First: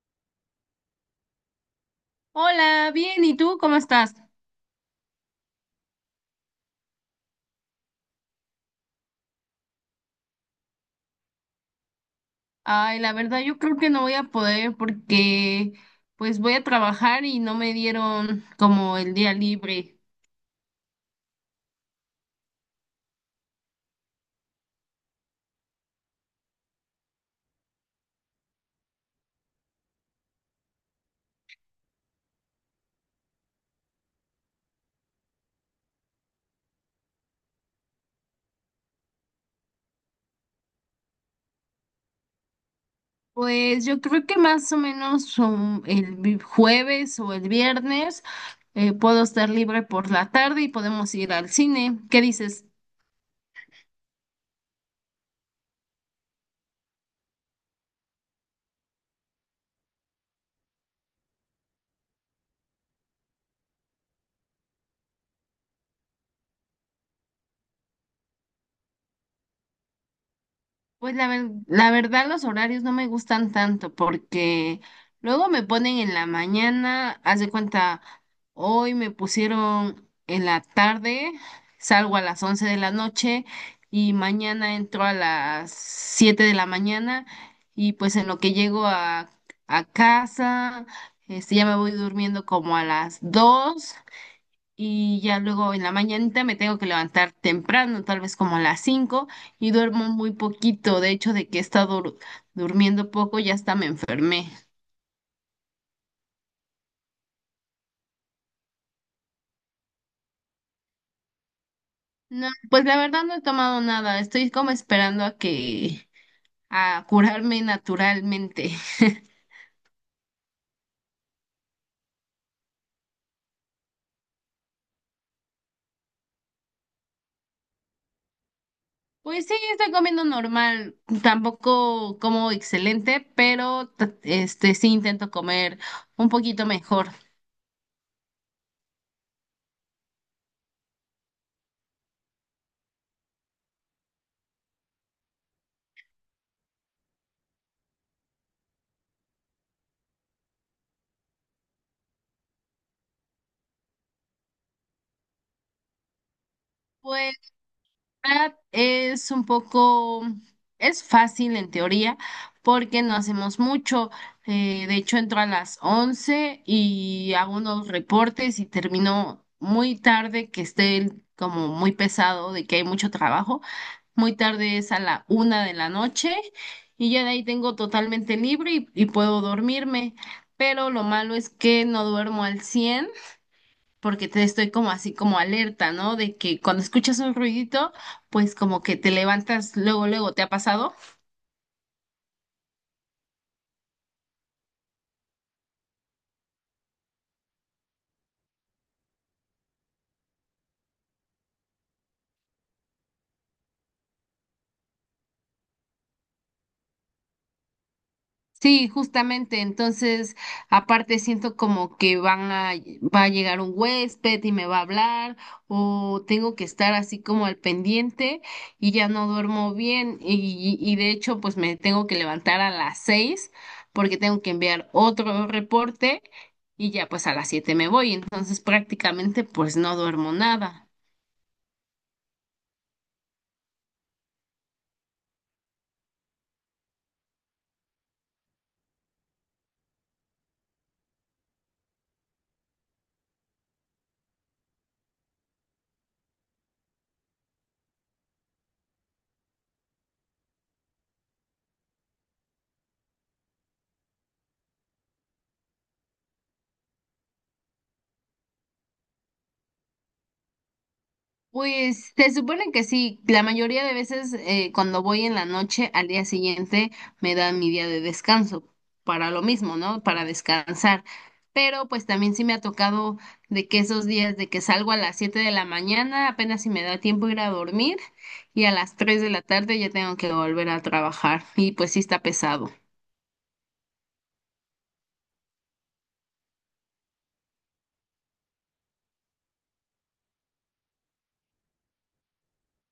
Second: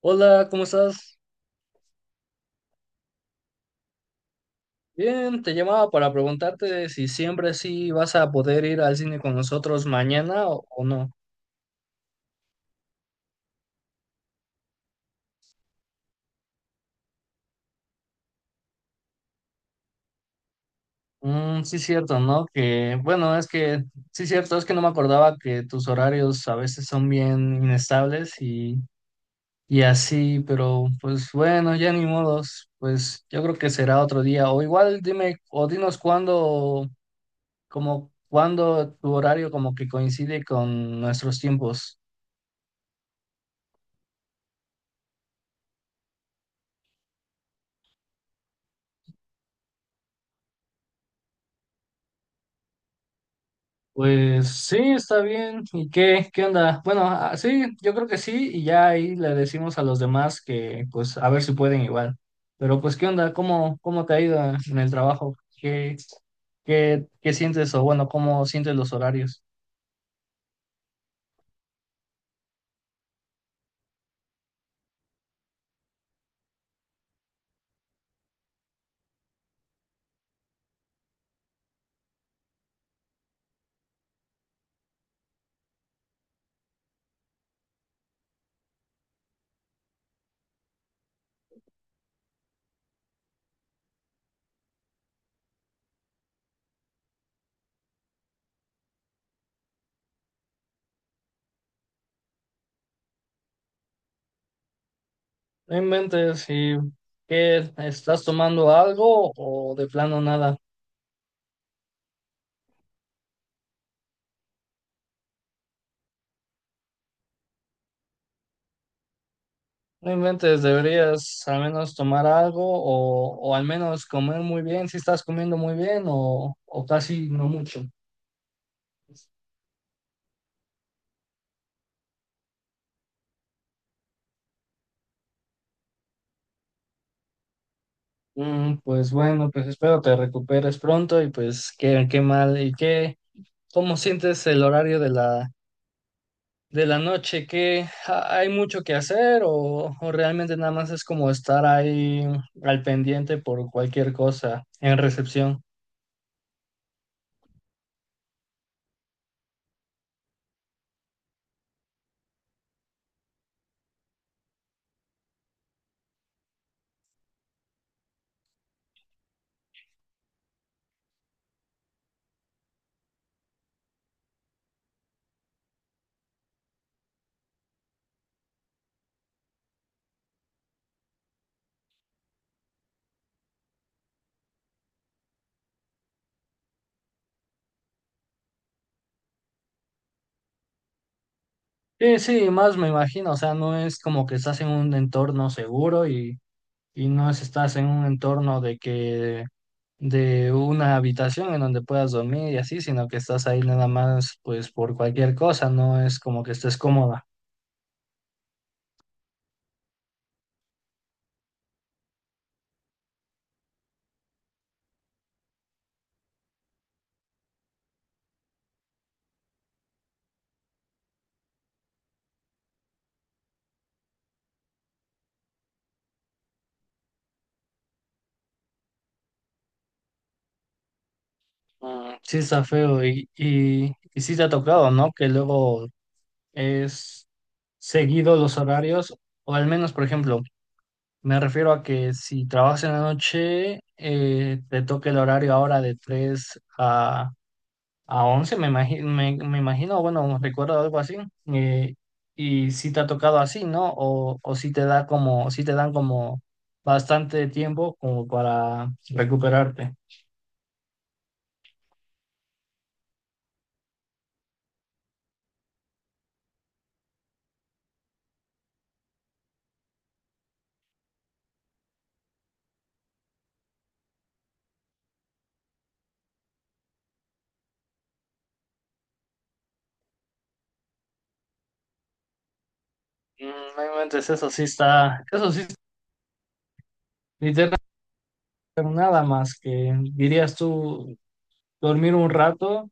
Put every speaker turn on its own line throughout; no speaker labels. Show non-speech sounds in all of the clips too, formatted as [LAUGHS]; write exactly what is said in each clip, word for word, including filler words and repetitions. Hola, ¿cómo estás?
Hola, bien, ¿y tú cómo estás?
Bien, te llamaba para preguntarte si siempre sí vas a poder ir al cine con nosotros mañana o, o no.
Ay, la verdad yo creo que no voy a poder porque pues voy a trabajar y no me dieron como el día libre.
Mm, sí, cierto, ¿no? Que bueno, es que sí, cierto, es que no me acordaba que tus horarios a veces son bien inestables y, y así, pero pues bueno, ya ni modos, pues yo creo que será otro día. O igual dime, o dinos cuándo, como cuándo tu horario como que coincide con nuestros tiempos.
Pues yo creo que más o menos um, el vi- jueves o el viernes eh, puedo estar libre por la tarde y podemos ir al cine. ¿Qué dices?
Pues sí, está bien. ¿Y qué, qué onda? Bueno, ah, sí, yo creo que sí, y ya ahí le decimos a los demás que pues a ver si pueden igual. Pero pues qué onda, ¿cómo, cómo te ha ido en el trabajo? ¿Qué, qué, qué sientes o bueno, cómo sientes los horarios?
Pues la ver- la verdad los horarios no me gustan tanto porque luego me ponen en la mañana, haz de cuenta, hoy me pusieron en la tarde, salgo a las once de la noche y mañana entro a las siete de la mañana y pues en lo que llego a, a casa, este, ya me voy durmiendo como a las dos y ya luego en la mañanita me tengo que levantar temprano, tal vez como a las cinco y duermo muy poquito. De hecho, de que he estado dur- durmiendo poco, ya hasta me enfermé.
No inventes, ¿y qué estás tomando algo o de plano nada?
No, pues la verdad no he tomado nada, estoy como esperando a que a curarme naturalmente. [LAUGHS]
No inventes, deberías al menos tomar algo o, o al menos comer muy bien, si estás comiendo muy bien o, o casi no mucho.
Pues sí, estoy comiendo normal, tampoco como excelente, pero t- este sí intento comer un poquito mejor.
Mm, pues bueno, pues espero te recuperes pronto y pues qué, qué mal y qué, ¿cómo sientes el horario de la, de la noche? ¿Qué ha- hay mucho que hacer o, o realmente nada más es como estar ahí al pendiente por cualquier cosa en recepción?
Pues verdad es un poco, es fácil en teoría porque no hacemos mucho. Eh, de hecho, entro a las once y hago unos reportes y termino muy tarde, que esté el- como muy pesado de que hay mucho trabajo. Muy tarde es a la una de la noche y ya de ahí tengo totalmente libre y, y puedo dormirme. Pero lo malo es que no duermo al cien porque te estoy como así como alerta, ¿no? De que cuando escuchas un ruidito, pues como que te levantas luego, luego, ¿te ha pasado?
Sí, sí, más me imagino, o sea, no es como que estás en un entorno seguro y no es- estás en un entorno de que de una habitación en donde puedas dormir y así, sino que estás ahí nada más pues por cualquier cosa, no es como que estés cómoda.
Sí, justamente, entonces aparte siento como que van a, va a llegar un huésped y me va a hablar o tengo que estar así como al pendiente y ya no duermo bien y, y de hecho pues me tengo que levantar a las seis porque tengo que enviar otro reporte y ya pues a las siete me voy, entonces prácticamente pues no duermo nada.
Mm, sí está feo y, y, y sí te ha tocado, ¿no? Que luego es seguido los horarios, o al menos, por ejemplo, me refiero a que si trabajas en la noche, eh, te toca el horario ahora de tres a A once me imagino, me, me imagino, bueno, recuerdo algo así. eh, y si te ha tocado así, ¿no? O, o si te da como, si te dan como bastante tiempo como para recuperarte.
Pues se supone que sí, la mayoría de veces eh, cuando voy en la noche al día siguiente me dan mi día de descanso para lo mismo, ¿no? Para descansar. Pero pues también sí me ha tocado de que esos días de que salgo a las siete de la mañana, apenas si me da tiempo ir a dormir y a las tres de la tarde ya tengo que volver a trabajar y pues sí está pesado.
Mm, no inventes, eso sí está, eso sí, literalmente nada más que dirías tú dormir un rato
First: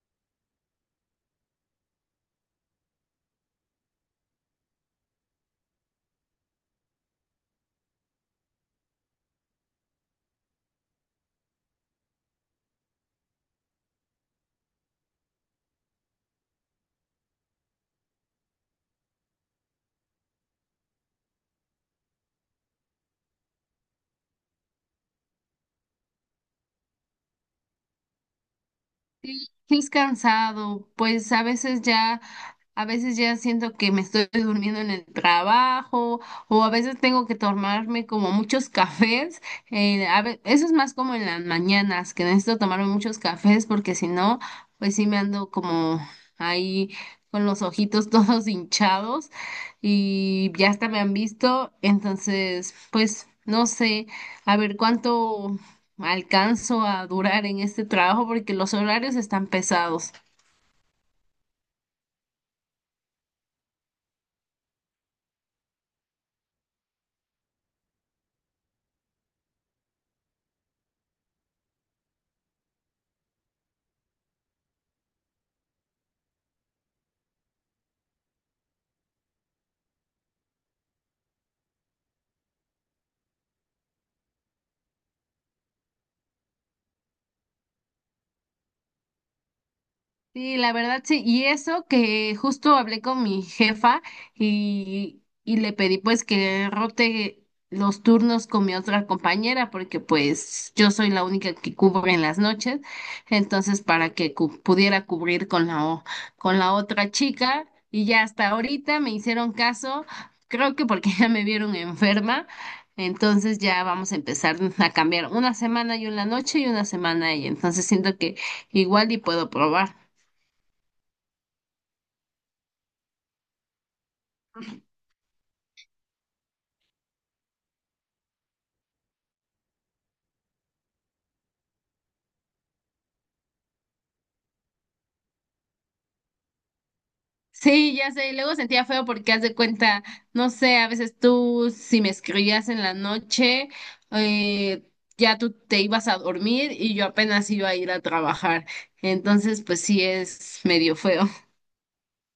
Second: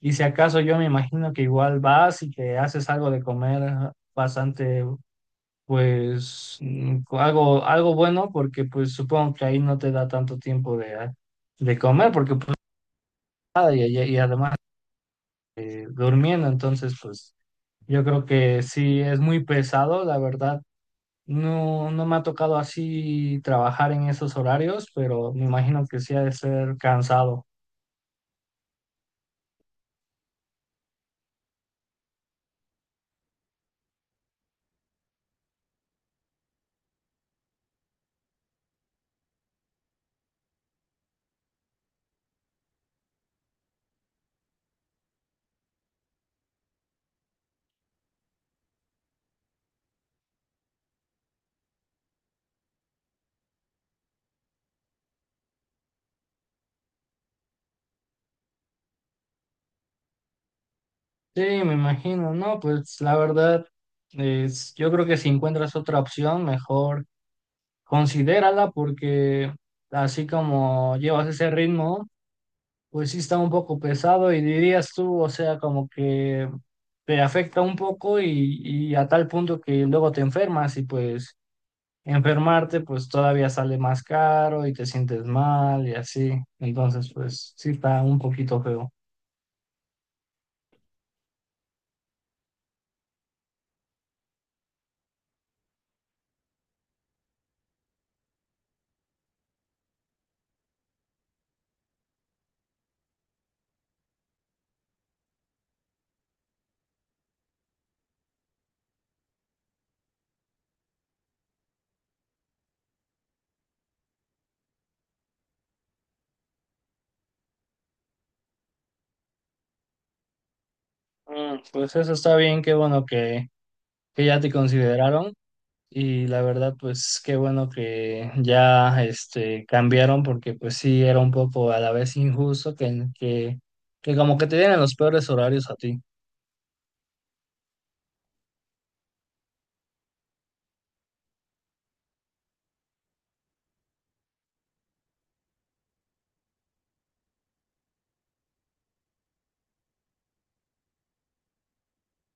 y si acaso yo me imagino que igual vas y que haces algo de comer bastante pues mm, algo, algo bueno porque pues supongo que ahí no te da tanto tiempo de, ah, de comer porque pues nada y, y- y además eh, durmiendo, entonces pues yo creo que sí es muy pesado, la verdad. No, no me ha tocado así trabajar en esos horarios, pero me imagino que sí ha de ser cansado.
Sí, sí es cansado, pues a veces ya, a veces ya siento que me estoy durmiendo en el trabajo o a veces tengo que tomarme como muchos [LAUGHS] cafés. Eh, a ve- eso es más como en las mañanas, que necesito tomarme muchos cafés porque si no, pues sí me ando como ahí con los ojitos [LAUGHS] todos hinchados y ya hasta me han visto, entonces, pues no sé, a ver cuánto alcanzo a durar en este trabajo porque los horarios están pesados.
Sí, me imagino, no, pues la verdad, es, yo creo que si encuentras otra opción, mejor considérala porque así como llevas ese ritmo, pues sí está un poco pesado y dirías tú, o sea, como que te afecta un poco y, y a tal punto que luego te enfermas y pues enfermarte pues todavía sale más caro y te sientes mal y así. Entonces pues sí está un poquito feo.
Sí, la verdad sí, y eso que justo hablé con mi jefa y, y le pedí pues que rote los turnos con mi otra compañera porque pues yo soy la única que cubre en las noches, entonces para que cu- pudiera cubrir con la, o- con la otra chica y ya hasta ahorita me hicieron caso, creo que porque [LAUGHS] ya me vieron enferma, entonces ya vamos a empezar a cambiar una semana yo en la noche y una semana ella, entonces siento que igual y puedo probar.
Mm, pues eso está bien, qué bueno que, que ya te consideraron y la verdad pues qué bueno que ya este cambiaron porque pues sí era un poco a la vez injusto que, que, que como que te dieran los peores horarios a ti.
Sí, ya sé, y luego sentía feo porque haz de cuenta, no sé, a veces tú si me escribías en la noche, eh, ya tú te ibas a dormir y yo apenas iba a ir a trabajar. Entonces, pues sí es medio feo.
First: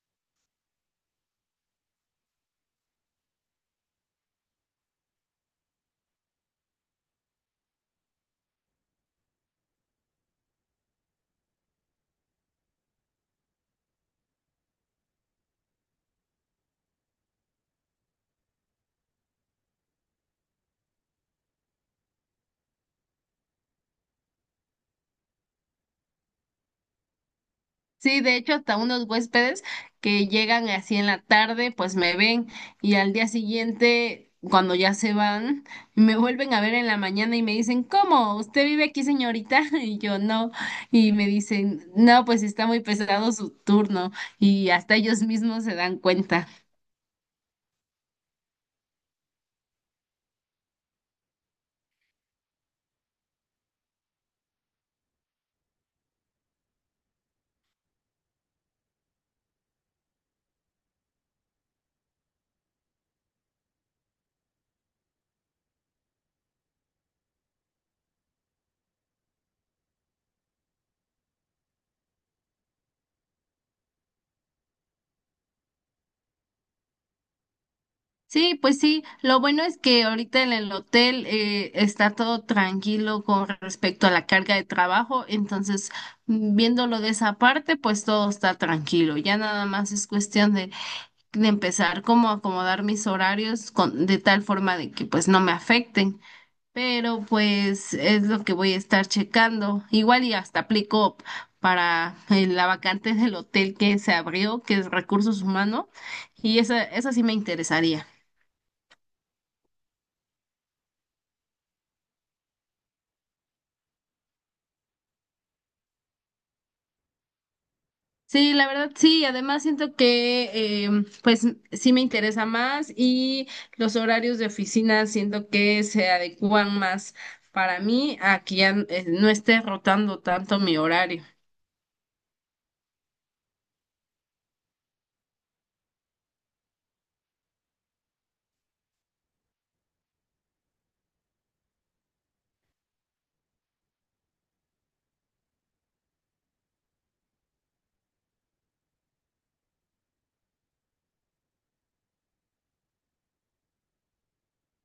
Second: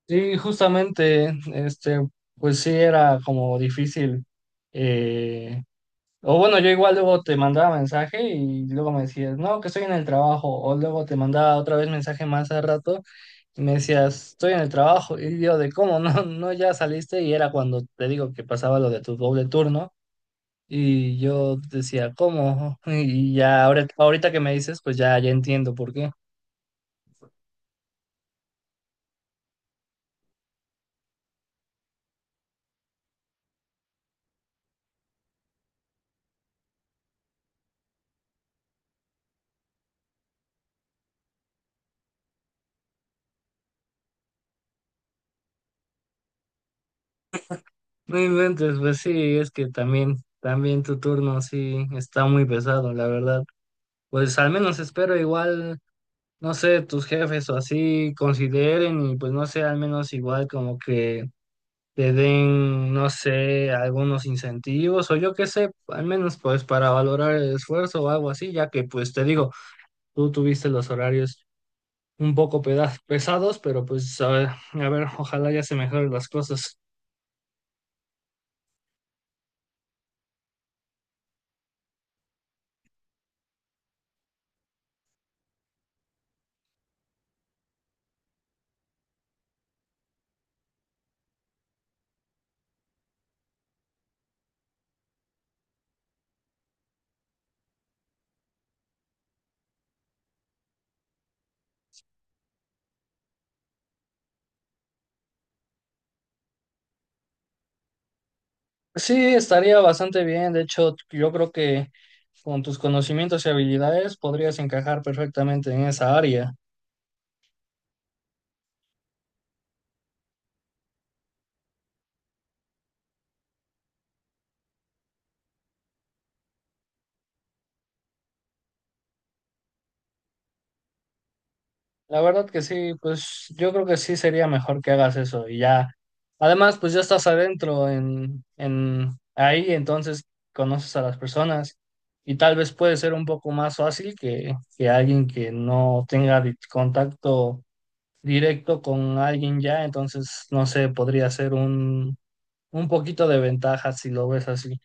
Sí, justamente, este, pues sí era como difícil. eh, o bueno, yo igual luego te mandaba mensaje y luego me decías, no, que estoy en el trabajo. O luego te mandaba otra vez mensaje más al rato y me decías, estoy en el trabajo. Y yo de cómo, no, no, ya saliste. Y era cuando te digo que pasaba lo de tu doble turno. Y yo decía, ¿cómo? Y ya ahora- ahorita que me dices, pues ya, ya entiendo por qué.
Sí, de hecho, hasta unos huéspedes que llegan así en la tarde, pues me ven y al día siguiente, cuando ya se van, me vuelven a ver en la mañana y me dicen, ¿cómo? ¿Usted vive aquí, señorita? [LAUGHS] Y yo no. Y me dicen, no, pues está muy pesado su turno y hasta ellos mismos se dan cuenta.
No inventes, pues sí, es que también, también tu turno sí está muy pesado, la verdad. Pues al menos espero igual, no sé, tus jefes o así consideren y pues no sé, al menos igual como que te den, no sé, algunos incentivos o yo qué sé, al menos pues para valorar el esfuerzo o algo así, ya que pues te digo, tú tuviste los horarios un poco peda- pesados, pero pues a ver, a ver, ojalá ya se mejoren las cosas.
Sí, pues sí, lo bueno es que ahorita en el hotel eh, está todo tranquilo con respecto a la carga de trabajo, entonces mm, viéndolo de esa parte, pues todo está tranquilo, ya nada más es cuestión de, de empezar como a acomodar mis horarios con, de tal forma de que pues no me afecten, pero pues es lo que voy a estar checando, igual y hasta aplico para eh, la vacante del hotel que se abrió, que es recursos humanos, y esa, esa sí me interesaría.
Sí, estaría bastante bien. De hecho, yo creo que con tus conocimientos y habilidades podrías encajar perfectamente en esa área.
Sí, la verdad sí, además siento que eh, pues sí me interesa más y los horarios de oficina siento que se adecuan más para mí a que ya eh, no esté rotando tanto mi horario.
La verdad que sí, pues yo creo que sí sería mejor que hagas eso y ya. Además, pues ya estás adentro en, en ahí, entonces conoces a las personas y tal vez puede ser un poco más fácil que, que alguien que no tenga di- contacto directo con alguien ya, entonces no sé, podría ser un un poquito de ventaja si lo ves así.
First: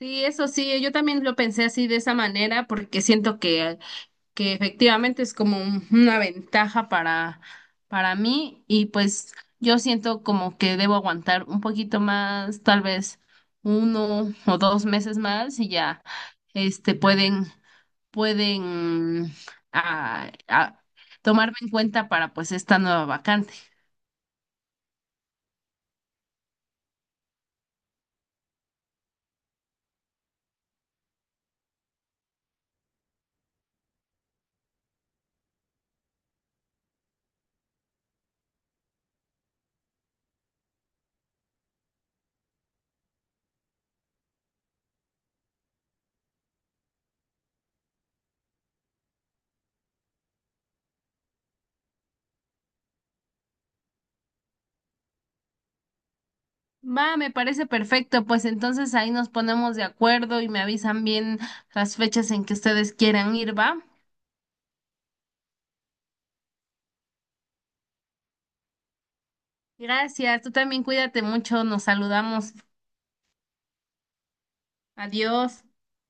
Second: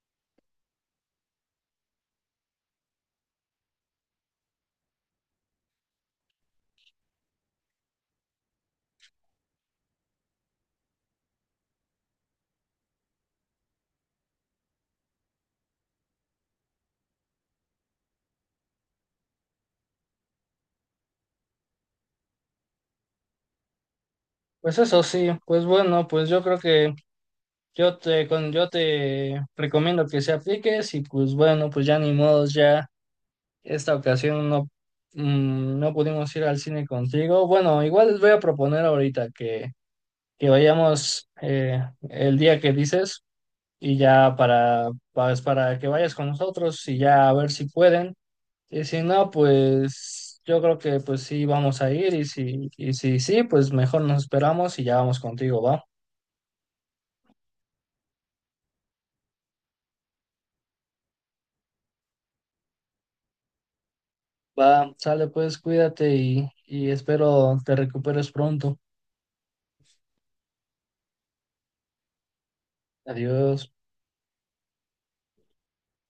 Sí, eso sí, yo también lo pensé así de esa manera porque siento que que efectivamente es como un- una ventaja para, para mí y pues yo siento como que debo aguantar un poquito más, tal vez uno o dos meses más y ya este pueden pueden ah, ah, tomarme en cuenta para pues esta nueva vacante.
Pues eso sí, pues bueno, pues yo creo que yo te, con, yo te recomiendo que se apliques y pues bueno, pues ya ni modos, ya esta ocasión no, mm, no pudimos ir al cine contigo. Bueno, igual les voy a proponer ahorita que, que vayamos eh, el día que dices y ya para, pues, para que vayas con nosotros y ya a ver si pueden. Y si no, pues yo creo que pues sí vamos a ir y si, y si sí, pues mejor nos esperamos y ya vamos contigo, ¿va?
Va, me parece perfecto, pues entonces ahí nos ponemos de acuerdo y me avisan bien las fechas en que ustedes quieran ir, ¿va?
Va, sale pues, cuídate y, y espero te recuperes pronto.
Gracias, tú también cuídate mucho, nos saludamos.
Adiós.
Adiós.